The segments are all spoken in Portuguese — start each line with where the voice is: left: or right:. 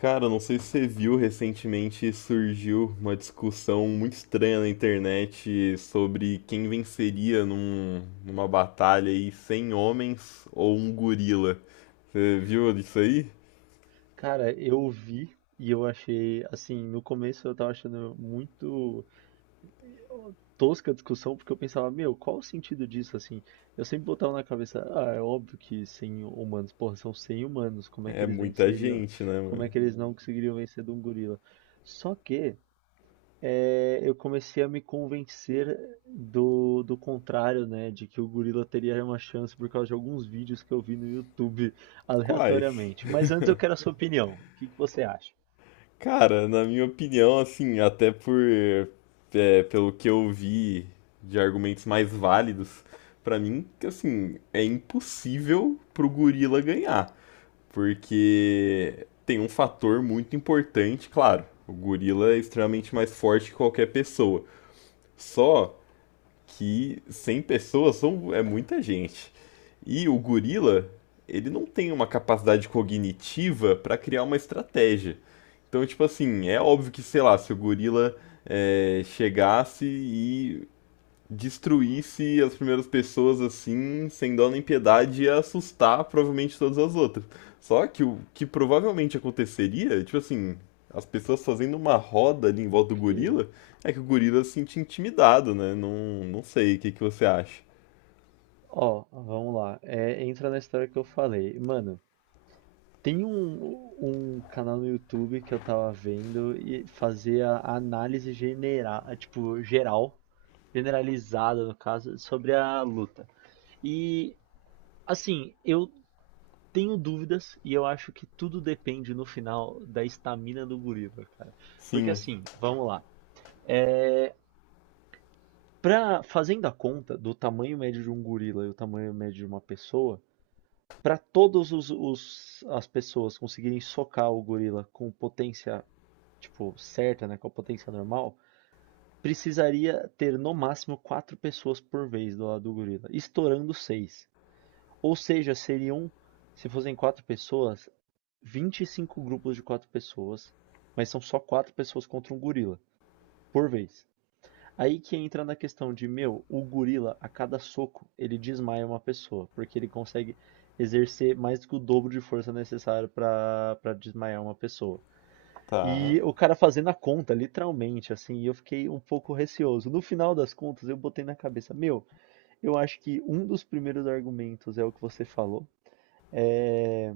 left: Cara, não sei se você viu, recentemente surgiu uma discussão muito estranha na internet sobre quem venceria numa batalha aí 100 homens ou um gorila. Você viu isso aí?
right: Cara, eu vi e eu achei, assim, no começo eu tava achando muito eh, tosca a discussão, porque eu pensava, meu, qual o sentido disso, assim? Eu sempre botava na cabeça, ah, é óbvio que 100 humanos, porra, são 100 humanos, como é que
left: É
right: eles
left: muita
right: venceriam,
left: gente, né,
right: como é
left: mano?
right: que eles não conseguiriam vencer de um gorila? Só que eu comecei a me convencer do contrário, né, de que o gorila teria uma chance por causa de alguns vídeos que eu vi no YouTube
left: Quais?
right: aleatoriamente. Mas antes eu quero a sua opinião, o que que você acha?
left: Cara, na minha opinião, assim, até por pelo que eu vi de argumentos mais válidos, pra mim, que assim, é impossível pro gorila ganhar. Porque tem um fator muito importante, claro. O gorila é extremamente mais forte que qualquer pessoa. Só que 100 pessoas são, é muita gente. E o gorila, ele não tem uma capacidade cognitiva para criar uma estratégia. Então, tipo assim, é óbvio que, sei lá, se o gorila chegasse e destruísse as primeiras pessoas assim, sem dó nem piedade, ia assustar provavelmente todas as outras. Só que o que provavelmente aconteceria, tipo assim, as pessoas fazendo uma roda ali em volta do
right: Ok.
left: gorila, é que o gorila se sente intimidado, né? Não, não sei, o que que você acha?
right: Ó, vamos lá. É, entra na história que eu falei. Mano, tem um canal no YouTube que eu tava vendo e fazia análise general, tipo, geral, generalizada no caso, sobre a luta. E, assim, eu tenho dúvidas e eu acho que tudo depende no final da estamina do gorila, cara. Porque,
left: Sim,
right: assim, vamos lá. Fazendo a conta do tamanho médio de um gorila e o tamanho médio de uma pessoa, para todos os as pessoas conseguirem socar o gorila com potência, tipo, certa, né, com a potência normal, precisaria ter no máximo quatro pessoas por vez do lado do gorila, estourando seis. Ou seja, seriam, se fossem quatro pessoas, 25 grupos de quatro pessoas, mas são só quatro pessoas contra um gorila por vez. Aí que entra na questão de, meu, o gorila, a cada soco, ele desmaia uma pessoa, porque ele consegue exercer mais do que o dobro de força necessária pra para desmaiar uma pessoa.
left: tá.
right: E o cara fazendo a conta, literalmente, assim, e eu fiquei um pouco receoso. No final das contas, eu botei na cabeça, meu, eu acho que um dos primeiros argumentos é o que você falou. É,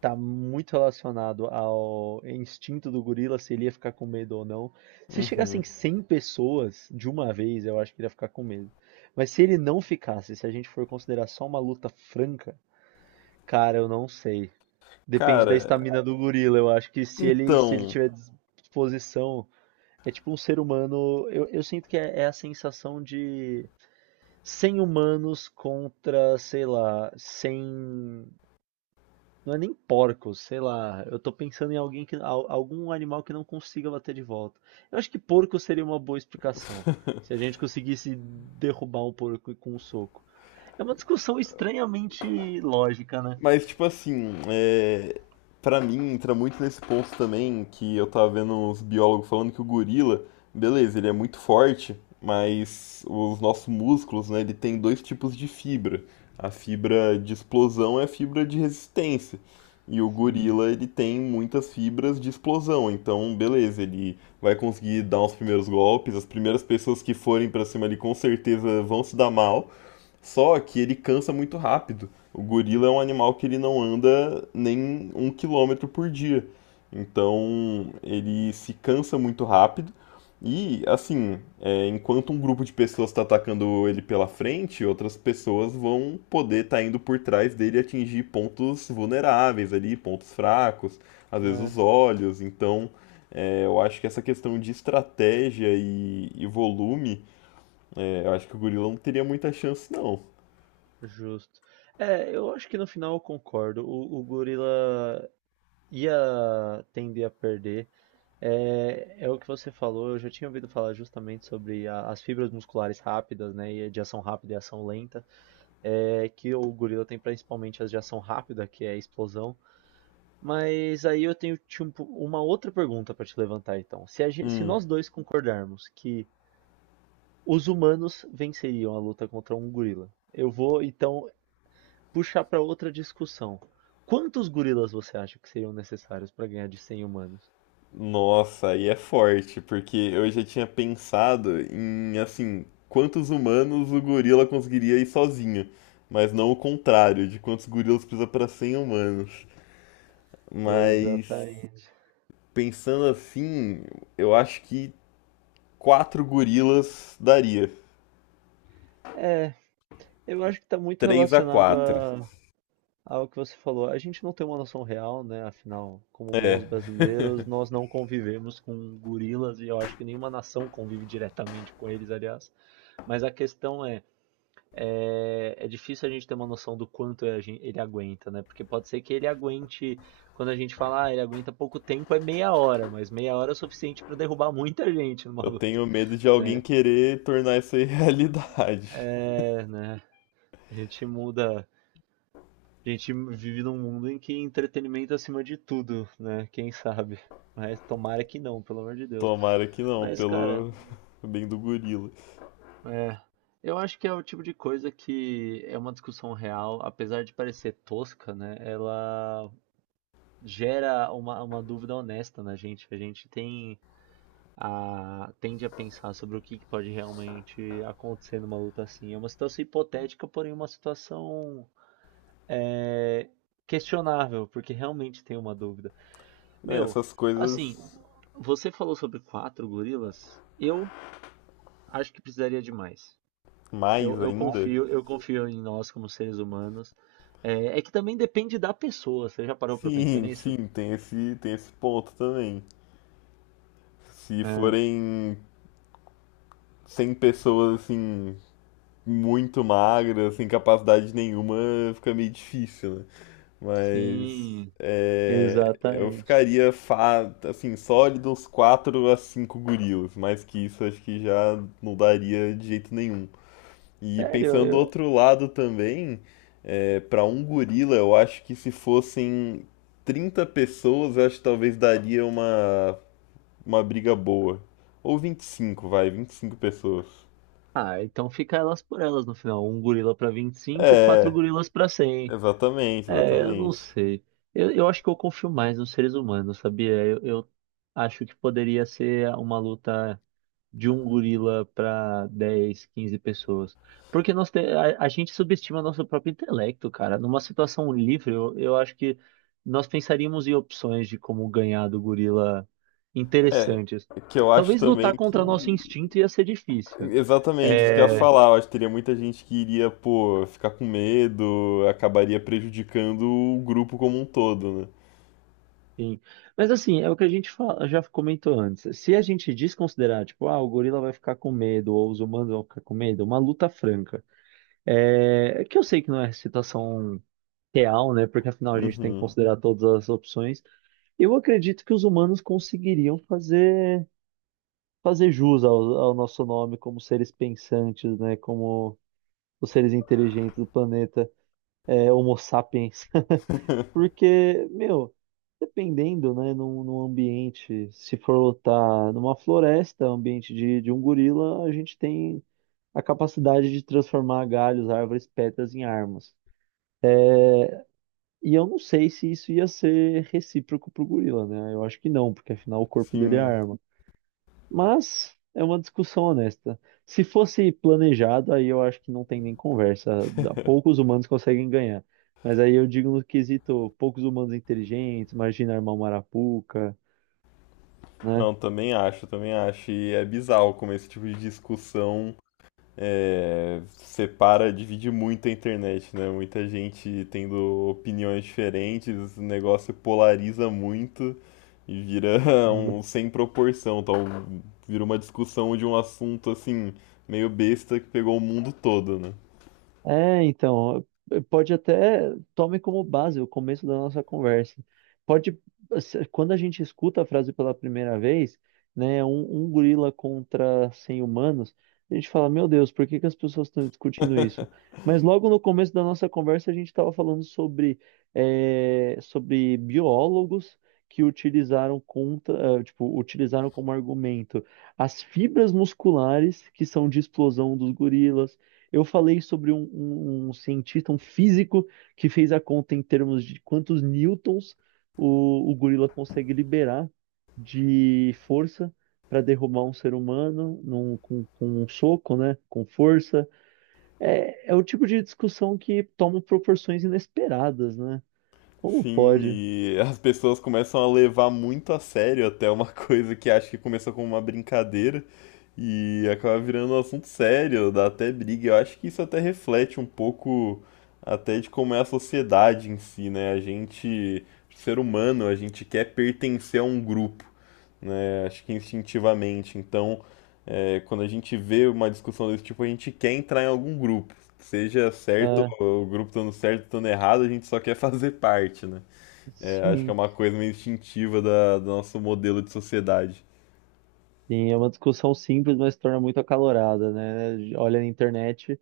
right: tá muito relacionado ao instinto do gorila, se ele ia ficar com medo ou não. Se chegassem
left: Uhum.
right: 100 pessoas de uma vez, eu acho que ele ia ficar com medo. Mas se ele não ficasse, se a gente for considerar só uma luta franca, cara, eu não sei. Depende da
left: Cara,
right: estamina do gorila, eu acho que se ele
left: então,
right: tiver disposição, é tipo um ser humano, eu sinto que é a sensação de 100 humanos contra, sei lá, 100 não é nem porcos, sei lá. Eu tô pensando em alguém que, algum animal que não consiga bater de volta. Eu acho que porco seria uma boa explicação. Se a gente conseguisse derrubar um porco com um soco. É uma discussão estranhamente lógica, né?
left: mas, tipo assim, pra mim entra muito nesse ponto também que eu tava vendo uns biólogos falando que o gorila, beleza, ele é muito forte, mas os nossos músculos, né, ele tem dois tipos de fibra. A fibra de explosão é a fibra de resistência. E o
right: Sim,
left: gorila, ele tem muitas fibras de explosão, então beleza, ele vai conseguir dar os primeiros golpes, as primeiras pessoas que forem pra cima ali com certeza vão se dar mal. Só que ele cansa muito rápido. O gorila é um animal que ele não anda nem 1 km por dia. Então ele se cansa muito rápido. E assim, enquanto um grupo de pessoas está atacando ele pela frente, outras pessoas vão poder estar indo por trás dele e atingir pontos vulneráveis ali, pontos fracos, às vezes
right: é,
left: os olhos. Então eu acho que essa questão de estratégia e volume, eu acho que o gorila não teria muita chance, não.
right: justo. É, eu acho que no final eu concordo. O gorila ia tender a perder. É o que você falou, eu já tinha ouvido falar justamente sobre as fibras musculares rápidas, né? E de ação rápida e ação lenta. É, que o gorila tem principalmente as de ação rápida, que é a explosão. Mas aí eu tenho tipo, uma outra pergunta para te levantar, então. Se, gente, se
left: Hum,
right: nós dois concordarmos que os humanos venceriam a luta contra um gorila, eu vou então puxar para outra discussão. Quantos gorilas você acha que seriam necessários para ganhar de cem humanos?
left: Nossa, aí é forte, porque eu já tinha pensado em, assim, quantos humanos o gorila conseguiria ir sozinho, mas não o contrário, de quantos gorilas precisa para 100 humanos. Mas,
right: Exatamente.
left: pensando assim, eu acho que 4 gorilas daria.
right: É, eu acho que está muito
left: Três a
right: relacionado
left: quatro.
right: a algo que você falou, a gente não tem uma noção real, né? Afinal, como bons
left: É,
right: brasileiros, nós não convivemos com gorilas e eu acho que nenhuma nação convive diretamente com eles, aliás. Mas a questão é, é difícil a gente ter uma noção do quanto ele aguenta, né? Porque pode ser que ele aguente, quando a gente fala, ah, ele aguenta pouco tempo, é meia hora, mas meia hora é o suficiente para derrubar muita gente numa
left: eu
right: luta,
left: tenho medo de alguém
right: né?
left: querer tornar isso aí realidade.
right: É, né? A gente muda. A gente vive num mundo em que entretenimento é acima de tudo, né? Quem sabe? Mas tomara que não, pelo amor de Deus.
left: Tomara que não,
right: Mas, cara,
left: pelo bem do gorila.
right: é, eu acho que é o tipo de coisa que é uma discussão real, apesar de parecer tosca, né? Ela gera uma dúvida honesta na gente. A gente tem tende a pensar sobre o que que pode realmente acontecer numa luta assim. É uma situação hipotética, porém uma situação é, questionável, porque realmente tem uma dúvida.
left: É,
right: Meu,
left: essas
right: assim,
left: coisas.
right: você falou sobre quatro gorilas. Eu acho que precisaria de mais.
left: Mais
right: Eu
left: ainda?
right: confio, eu confio em nós como seres humanos. É, é que também depende da pessoa. Você já parou pra pensar
left: Sim,
right: nisso?
left: sim, tem esse ponto também. Se
right: É,
left: forem 100 pessoas, assim, muito magras, sem capacidade nenhuma, fica meio difícil, né? Mas
right: sim,
left: eu
right: exatamente.
left: ficaria, assim, sólido uns 4 a 5 gorilas. Mais que isso, acho que já não daria de jeito nenhum. E
right: Sério,
left: pensando do
right: eu...
left: outro lado também, para um gorila, eu acho que se fossem 30 pessoas, eu acho que talvez daria uma briga boa. Ou vinte e cinco pessoas.
right: Ah, então fica elas por elas no final. Um gorila pra vinte e cinco quatro
left: É,
right: gorilas pra cem.
left: exatamente,
right: É, eu não
left: exatamente.
right: sei. Eu acho que eu confio mais nos seres humanos, sabia? Eu acho que poderia ser uma luta de um gorila para 10, 15 pessoas. Porque a gente subestima nosso próprio intelecto, cara. Numa situação livre, eu acho que nós pensaríamos em opções de como ganhar do gorila
left: É,
right: interessantes.
left: que eu acho
right: Talvez lutar
left: também
right: contra nosso
left: que.
right: instinto ia ser difícil.
left: Exatamente, isso que eu ia
right: É,
left: falar. Eu acho que teria muita gente que iria, pô, ficar com medo, acabaria prejudicando o grupo como um todo, né?
right: sim. Mas assim, é o que a gente já comentou antes. Se a gente desconsiderar, tipo, ah, o gorila vai ficar com medo, ou os humanos vão ficar com medo, uma luta franca. É, que eu sei que não é situação real, né? Porque afinal a gente tem que
left: Uhum.
right: considerar todas as opções. Eu acredito que os humanos conseguiriam fazer jus ao, ao nosso nome como seres pensantes, né? Como os seres inteligentes do planeta, é, Homo sapiens. Porque, meu, dependendo, né? Num ambiente, se for lutar numa floresta, ambiente de um gorila, a gente tem a capacidade de transformar galhos, árvores, pedras em armas. E eu não sei se isso ia ser recíproco pro gorila, né? Eu acho que não, porque afinal o corpo dele é
left: Sim.
right: arma. Mas é uma discussão honesta. Se fosse planejado, aí eu acho que não tem nem conversa. Poucos humanos conseguem ganhar. Mas aí eu digo no quesito, poucos humanos inteligentes, imagina armar uma arapuca, né?
left: Não, também acho, também acho. E é bizarro como esse tipo de discussão separa, divide muito a internet, né? Muita gente tendo opiniões diferentes, o negócio polariza muito e vira um sem proporção, tal. Vira uma discussão de um assunto assim, meio besta que pegou o mundo todo, né?
right: É, então, pode até, tome como base o começo da nossa conversa. Pode, quando a gente escuta a frase pela primeira vez, né, um gorila contra 100 humanos, a gente fala, meu Deus, por que que as pessoas estão discutindo isso? Mas logo no começo da nossa conversa, a gente estava falando sobre, sobre biólogos que utilizaram contra, tipo, utilizaram como argumento as fibras musculares que são de explosão dos gorilas, eu falei sobre um cientista, um físico, que fez a conta em termos de quantos newtons o gorila consegue liberar de força para derrubar um ser humano com um soco, né? Com força. É o tipo de discussão que toma proporções inesperadas, né? Como
left: Sim,
right: pode?
left: e as pessoas começam a levar muito a sério até uma coisa que acho que começou como uma brincadeira e acaba virando um assunto sério, dá até briga. Eu acho que isso até reflete um pouco até de como é a sociedade em si, né? A gente, ser humano, a gente quer pertencer a um grupo, né? Acho que instintivamente. Então, quando a gente vê uma discussão desse tipo, a gente quer entrar em algum grupo. Seja certo,
right: Ah,
left: ou o grupo estando certo, estando errado, a gente só quer fazer parte, né? É, acho que é
right: sim.
left: uma coisa meio instintiva do nosso modelo de sociedade.
right: Sim, é uma discussão simples, mas se torna muito acalorada, né? Olha na internet,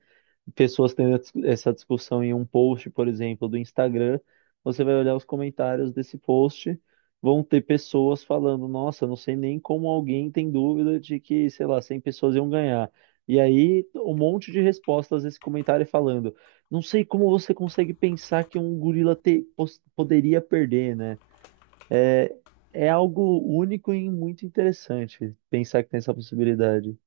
right: pessoas tendo essa discussão em um post, por exemplo, do Instagram, você vai olhar os comentários desse post, vão ter pessoas falando, nossa, não sei nem como alguém tem dúvida de que, sei lá, 100 pessoas iam ganhar. E aí, um monte de respostas a esse comentário falando, não sei como você consegue pensar que um gorila poderia perder, né? É é algo único e muito interessante pensar que tem essa possibilidade.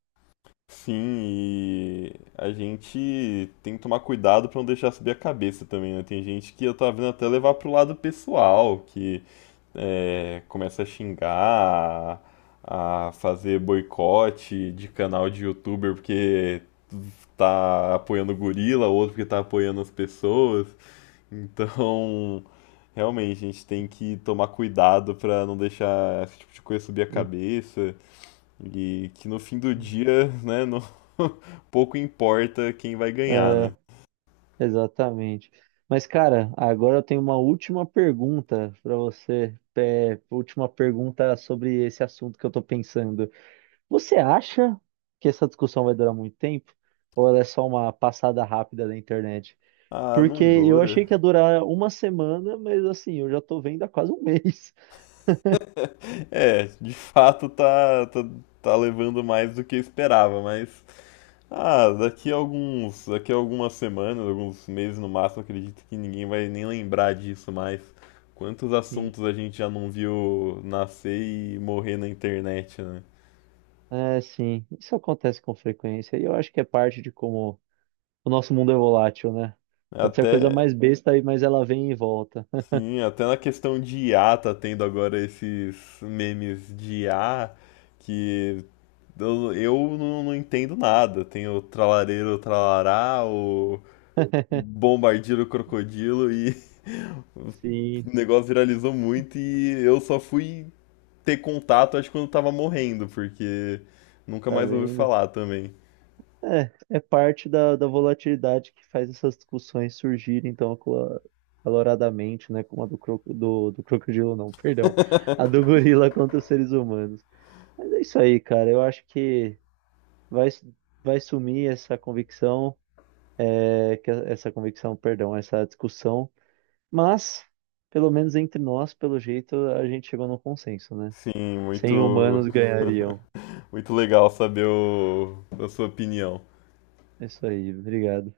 left: Sim, e a gente tem que tomar cuidado pra não deixar subir a cabeça também, né? Tem gente que eu tava vendo até levar pro lado pessoal, que começa a xingar, a fazer boicote de canal de youtuber porque tá apoiando o gorila, outro porque tá apoiando as pessoas. Então, realmente, a gente tem que tomar cuidado pra não deixar esse tipo de coisa subir a
right: Sim.
left: cabeça. E que no fim do dia, né, pouco importa quem vai ganhar, né?
right: É, exatamente. Mas, cara, agora eu tenho uma última pergunta para você. É, última pergunta sobre esse assunto que eu tô pensando. Você acha que essa discussão vai durar muito tempo? Ou ela é só uma passada rápida da internet?
left: Ah,
right: Porque
left: não
right: eu
left: dura.
right: achei que ia durar uma semana, mas assim, eu já tô vendo há quase um mês.
left: É, de fato tá levando mais do que eu esperava, mas. Ah, daqui a algumas semanas, alguns meses no máximo, acredito que ninguém vai nem lembrar disso mais. Quantos
right: Sim.
left: assuntos a gente já não viu nascer e morrer na internet, né?
right: É, sim, isso acontece com frequência e eu acho que é parte de como o nosso mundo é volátil, né? Pode ser a coisa
left: Até,
right: mais besta aí, mas ela vem e volta.
left: sim, até na questão de IA tá tendo agora esses memes de IA que eu não entendo nada. Tem o tralareiro tralará, o bombardeiro crocodilo e
right: Sim,
left: o negócio viralizou muito e eu só fui ter contato, acho que quando tava morrendo, porque nunca
right: tá
left: mais ouvi
right: vendo?
left: falar também.
right: É, é parte da volatilidade que faz essas discussões surgirem tão acaloradamente, né? Como a do crocodilo, não, perdão. A do gorila contra os seres humanos. Mas é isso aí, cara. Eu acho que vai, su- vai sumir essa convicção, é, que, essa convicção, perdão, essa discussão. Mas, pelo menos entre nós, pelo jeito, a gente chegou num consenso, né?
left: Sim,
right: 100
left: muito
right: humanos ganhariam.
left: muito legal saber a sua opinião.
right: É, isso aí, obrigado.